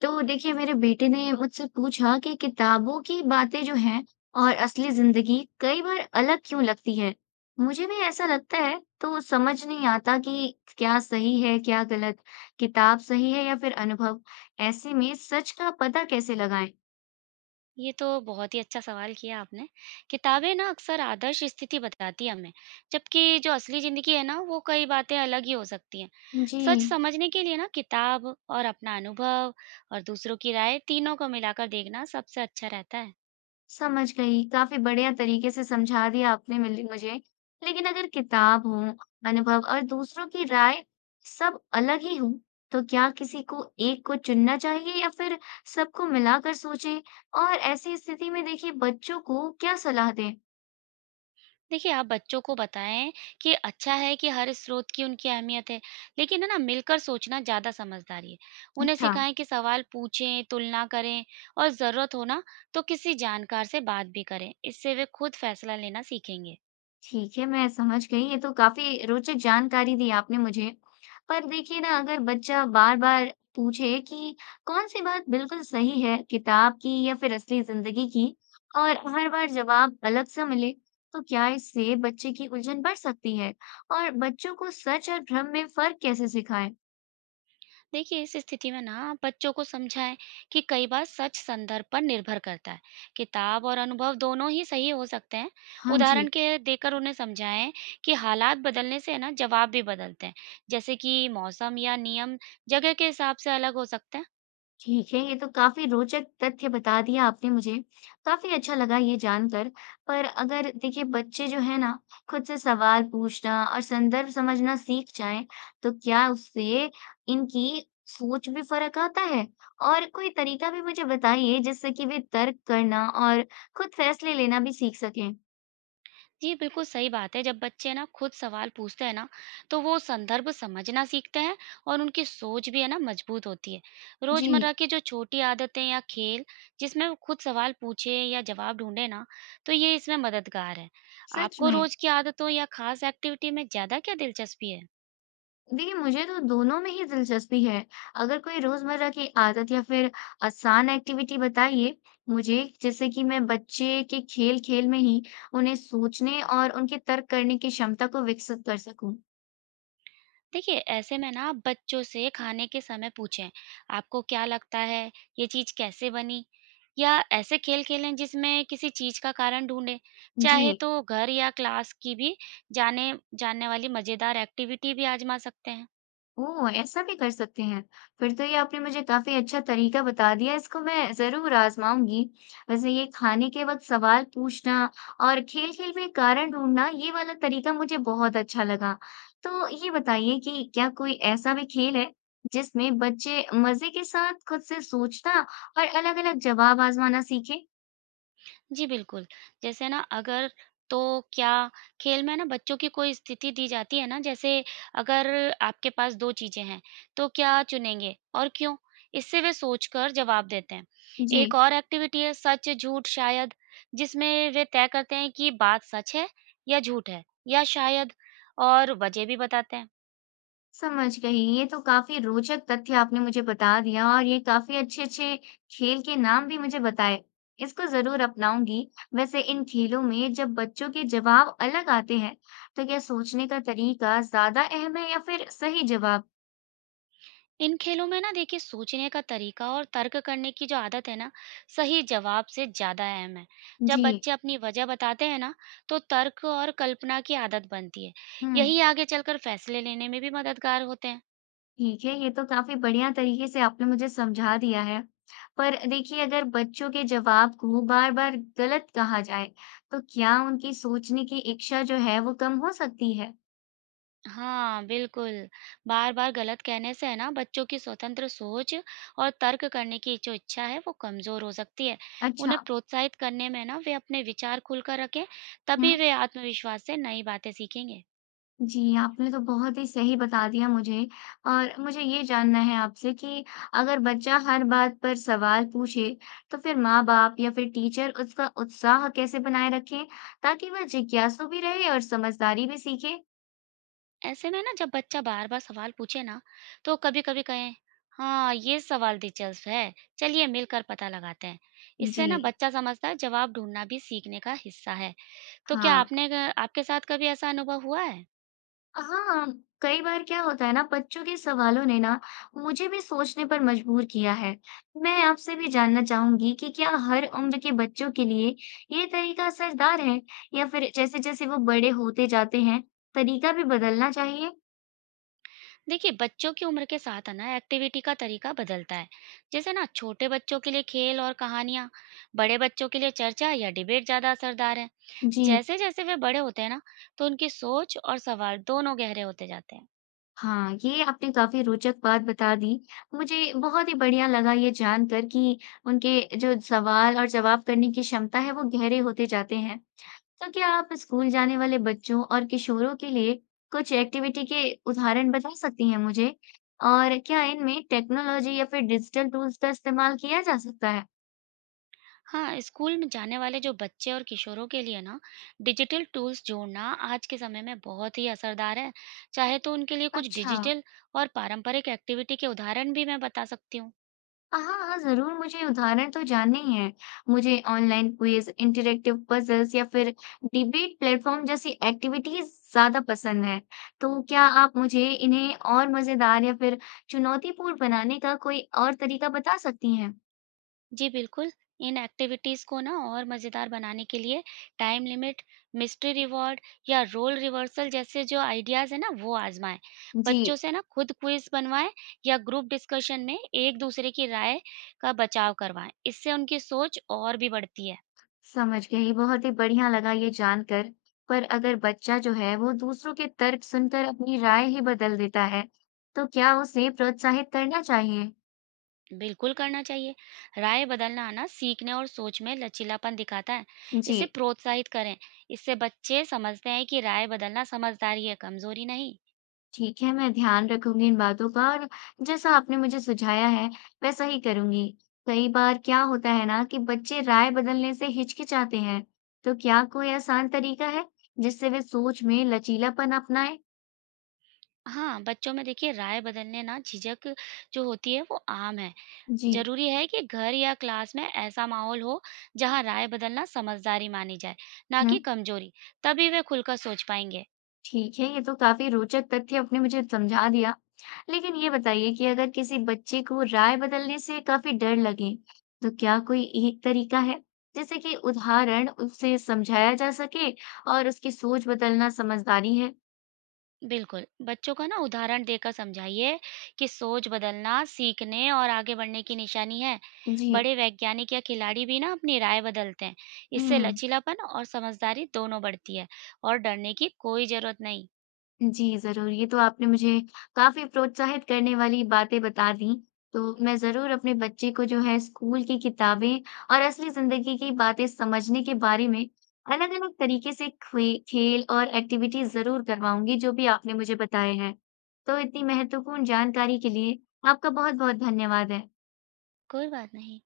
तो देखिए, मेरे बेटे ने मुझसे पूछा कि किताबों की बातें जो हैं और असली जिंदगी कई बार अलग क्यों लगती है। मुझे भी ऐसा लगता है तो समझ नहीं आता कि क्या सही है क्या गलत। किताब सही है या फिर अनुभव। ऐसे में सच का पता कैसे लगाएं। ये तो बहुत ही अच्छा सवाल किया आपने। किताबें ना अक्सर आदर्श स्थिति बताती हैं हमें, जबकि जो असली ज़िंदगी है ना, वो कई बातें अलग ही हो सकती हैं। जी, सच समझने के लिए ना किताब और अपना अनुभव और दूसरों की राय तीनों को मिलाकर देखना सबसे अच्छा रहता है। समझ गई। काफ़ी बढ़िया तरीके से समझा दिया आपने मिल मुझे। लेकिन अगर किताब हो, अनुभव और दूसरों की राय सब अलग ही हों, तो क्या किसी को एक को चुनना चाहिए या फिर सबको मिलाकर सोचें? और ऐसी स्थिति में देखिए बच्चों को क्या सलाह दें? देखिए, आप बच्चों को बताएँ कि अच्छा है कि हर स्रोत की उनकी अहमियत है, लेकिन है ना मिलकर सोचना ज़्यादा समझदारी है। उन्हें अच्छा। सिखाएँ कि सवाल पूछें, तुलना करें और ज़रूरत हो ना तो किसी जानकार से बात भी करें। इससे वे खुद फैसला लेना सीखेंगे। ठीक है, मैं समझ गई। ये तो काफ़ी रोचक जानकारी दी आपने मुझे। पर देखिए ना, अगर बच्चा बार-बार पूछे कि कौन-सी बात बिल्कुल सही है, किताब की या फिर असली ज़िंदगी की, और हर बार जवाब अलग-सा मिले, तो क्या इससे बच्चे की उलझन बढ़ सकती है? और बच्चों को सच और भ्रम में फ़र्क कैसे सिखाएँ? देखिए इस स्थिति में ना आप बच्चों को समझाएं कि कई बार सच संदर्भ पर निर्भर करता है। किताब और अनुभव दोनों ही सही हो सकते हैं। हाँ जी। उदाहरण के देकर उन्हें समझाएं कि हालात बदलने से है ना जवाब भी बदलते हैं। जैसे कि मौसम या नियम जगह के हिसाब से अलग हो सकते हैं। ठीक है, ये तो काफ़ी रोचक तथ्य बता दिया आपने मुझे। काफ़ी अच्छा लगा ये जानकर। पर अगर देखिए बच्चे जो है ना, खुद से सवाल पूछना और संदर्भ समझना सीख जाएँ, तो क्या उससे इनकी सोच में फ़र्क आता है? और कोई तरीका भी मुझे बताइए जिससे कि वे तर्क करना और खुद फैसले लेना भी सीख सकें। जी, बिल्कुल सही बात है। जब बच्चे ना खुद सवाल पूछते हैं ना, तो वो संदर्भ समझना सीखते हैं और उनकी सोच भी है ना मजबूत होती है। रोज़मर्रा जी, की जो छोटी आदतें या खेल जिसमें वो खुद सवाल पूछे या जवाब ढूंढे ना, तो ये इसमें मददगार है। सच आपको में। रोज़ की आदतों या खास एक्टिविटी में ज़्यादा क्या दिलचस्पी है? देखिए, मुझे तो दोनों में ही दिलचस्पी है। अगर कोई रोज़मर्रा की आदत या फिर आसान एक्टिविटी बताइए मुझे जिससे कि मैं बच्चे के खेल-खेल में ही उन्हें सोचने और उनके तर्क करने की क्षमता को विकसित कर सकूँ। देखिए ऐसे में ना आप बच्चों से खाने के समय पूछें, आपको क्या लगता है ये चीज कैसे बनी, या ऐसे खेल खेलें जिसमें किसी चीज का कारण ढूंढें। जी। चाहे तो घर या क्लास की भी जाने जानने वाली मजेदार एक्टिविटी भी आजमा सकते हैं। ओह! ऐसा भी कर सकते हैं। फिर तो ये आपने मुझे काफ़ी अच्छा तरीका बता दिया, इसको मैं ज़रूर आज़माऊँगी। वैसे ये खाने के वक़्त सवाल पूछना और खेल-खेल में कारण ढूँढना, ये वाला तरीका मुझे बहुत अच्छा लगा। तो ये बताइए कि क्या कोई ऐसा भी खेल है, जिसमें बच्चे मज़े के साथ खुद से सोचना और अलग-अलग जवाब आज़माना सीखें? जी, बिल्कुल। जैसे ना अगर तो क्या, खेल में ना बच्चों की कोई स्थिति दी जाती है ना, जैसे अगर आपके पास 2 चीज़ें हैं, तो क्या चुनेंगे और क्यों? इससे वे सोचकर जवाब देते हैं। जी। एक और एक्टिविटी है सच, झूठ, शायद, जिसमें वे तय करते हैं कि बात सच है या झूठ है या शायद, और वजह भी बताते हैं। समझ गई। ये तो काफ़ी रोचक तथ्य आपने मुझे बता दिया और ये काफ़ी अच्छे-अच्छे खेल के नाम भी मुझे बताए। इसको ज़रूर अपनाऊँगी। वैसे इन खेलों में जब बच्चों के जवाब अलग आते हैं, तो क्या सोचने का तरीका ज़्यादा अहम है या फिर सही जवाब? इन खेलों में ना देखिए सोचने का तरीका और तर्क करने की जो आदत है ना सही जवाब से ज्यादा अहम है। जब जी। बच्चे अपनी वजह बताते हैं ना तो तर्क और कल्पना की आदत बनती है। हुँ, यही आगे चलकर फैसले लेने में भी मददगार होते हैं। ठीक है। ये तो काफ़ी बढ़िया तरीके से आपने मुझे समझा दिया है। पर देखिए अगर बच्चों के जवाब को बार-बार गलत कहा जाए, तो क्या उनकी सोचने की इच्छा जो है वो कम हो सकती है? हाँ बिल्कुल। बार बार गलत कहने से है ना बच्चों की स्वतंत्र सोच और तर्क करने की जो इच्छा है वो कमजोर हो सकती है। अच्छा। उन्हें प्रोत्साहित करने में ना वे अपने विचार खुलकर रखें, हुँ। तभी वे आत्मविश्वास से नई बातें सीखेंगे। जी, आपने तो बहुत ही सही बता दिया मुझे और मुझे ये जानना है आपसे कि अगर बच्चा हर बात पर सवाल पूछे, तो फिर माँ-बाप या फिर टीचर उसका उत्साह कैसे बनाए रखें, ताकि वह जिज्ञासु भी रहे और समझदारी भी सीखे? ऐसे में ना जब बच्चा बार बार सवाल पूछे ना तो कभी कभी कहें, हाँ ये सवाल दिलचस्प है, चलिए मिलकर पता लगाते हैं। इससे ना जी, बच्चा समझता है जवाब ढूंढना भी सीखने का हिस्सा है। तो क्या हाँ। आपने, आपके साथ कभी ऐसा अनुभव हुआ है? हाँ, कई बार क्या होता है ना, बच्चों के सवालों ने ना मुझे भी सोचने पर मजबूर किया है। मैं आपसे भी जानना चाहूंगी कि क्या हर उम्र के बच्चों के लिए ये तरीका असरदार है या फिर जैसे जैसे वो बड़े होते जाते हैं तरीका भी बदलना चाहिए। देखिए बच्चों की उम्र के साथ है ना एक्टिविटी का तरीका बदलता है। जैसे ना छोटे बच्चों के लिए खेल और कहानियाँ, बड़े बच्चों के लिए चर्चा या डिबेट ज़्यादा असरदार है। जी। जैसे जैसे वे बड़े होते हैं ना तो उनकी सोच और सवाल दोनों गहरे होते जाते हैं। हाँ, ये आपने काफी रोचक बात बता दी। मुझे बहुत ही बढ़िया लगा ये जानकर कि उनके जो सवाल और जवाब करने की क्षमता है वो गहरे होते जाते हैं। तो क्या आप स्कूल जाने वाले बच्चों और किशोरों के लिए कुछ एक्टिविटी के उदाहरण बता सकती हैं मुझे? और क्या इनमें टेक्नोलॉजी या फिर डिजिटल टूल्स का इस्तेमाल किया जा सकता है? हाँ, स्कूल में जाने वाले जो बच्चे और किशोरों के लिए ना डिजिटल टूल्स जोड़ना आज के समय में बहुत ही असरदार है। चाहे तो उनके लिए कुछ अच्छा, डिजिटल और पारंपरिक एक्टिविटी के उदाहरण भी मैं बता सकती हूँ। हाँ हाँ जरूर, मुझे उदाहरण तो जानने ही हैं। मुझे ऑनलाइन क्विज, इंटरेक्टिव पजल्स या फिर डिबेट प्लेटफॉर्म जैसी एक्टिविटीज ज्यादा पसंद है। तो क्या आप मुझे इन्हें और मजेदार या फिर चुनौतीपूर्ण बनाने का कोई और तरीका बता सकती हैं? जी बिल्कुल, इन एक्टिविटीज़ को ना और मज़ेदार बनाने के लिए टाइम लिमिट, मिस्ट्री रिवॉर्ड या रोल रिवर्सल जैसे जो आइडियाज़ हैं ना वो आज़माएँ। जी, बच्चों से ना खुद क्विज़ बनवाएँ या ग्रुप डिस्कशन में एक दूसरे की राय का बचाव करवाएँ। इससे उनकी सोच और भी बढ़ती है। समझ गई। बहुत ही बढ़िया लगा ये जानकर। पर अगर बच्चा जो है वो दूसरों के तर्क सुनकर अपनी राय ही बदल देता है, तो क्या उसे प्रोत्साहित करना चाहिए? बिल्कुल करना चाहिए। राय बदलना आना सीखने और सोच में लचीलापन दिखाता है। जी, इसे प्रोत्साहित करें। इससे बच्चे समझते हैं कि राय बदलना समझदारी है, कमज़ोरी नहीं। ठीक है, मैं ध्यान रखूंगी इन बातों का और जैसा आपने मुझे सुझाया है वैसा ही करूंगी। कई बार क्या होता है ना, कि बच्चे राय बदलने से हिचकिचाते हैं, तो क्या कोई आसान तरीका है जिससे वे सोच में लचीलापन अपनाएं? हाँ, बच्चों में देखिए राय बदलने ना झिझक जो होती है वो आम है। जी। ज़रूरी है कि घर या क्लास में ऐसा माहौल हो जहाँ राय बदलना समझदारी मानी जाए, ना हम्म। कि कमज़ोरी। तभी वे खुलकर सोच पाएँगे। ठीक है, ये तो काफ़ी रोचक तथ्य आपने मुझे समझा दिया। लेकिन ये बताइए कि अगर किसी बच्चे को राय बदलने से काफ़ी डर लगे, तो क्या कोई एक तरीका है, जैसे कि उदाहरण उसे समझाया जा सके और उसकी सोच बदलना समझदारी है? बिल्कुल, बच्चों को ना उदाहरण देकर समझाइए कि सोच बदलना सीखने और आगे बढ़ने की निशानी है। जी। बड़े वैज्ञानिक या खिलाड़ी भी ना अपनी राय बदलते हैं। इससे हुँ। लचीलापन और समझदारी दोनों बढ़ती है और डरने की कोई ज़रूरत नहीं। जी, ज़रूर। ये तो आपने मुझे काफ़ी प्रोत्साहित करने वाली बातें बता दी। तो मैं ज़रूर अपने बच्चे को जो है स्कूल की किताबें और असली ज़िंदगी की बातें समझने के बारे में अलग-अलग तरीके से खे खेल और एक्टिविटी ज़रूर करवाऊँगी, जो भी आपने मुझे बताए हैं। तो इतनी महत्वपूर्ण जानकारी के लिए आपका बहुत-बहुत धन्यवाद है। कोई बात नहीं।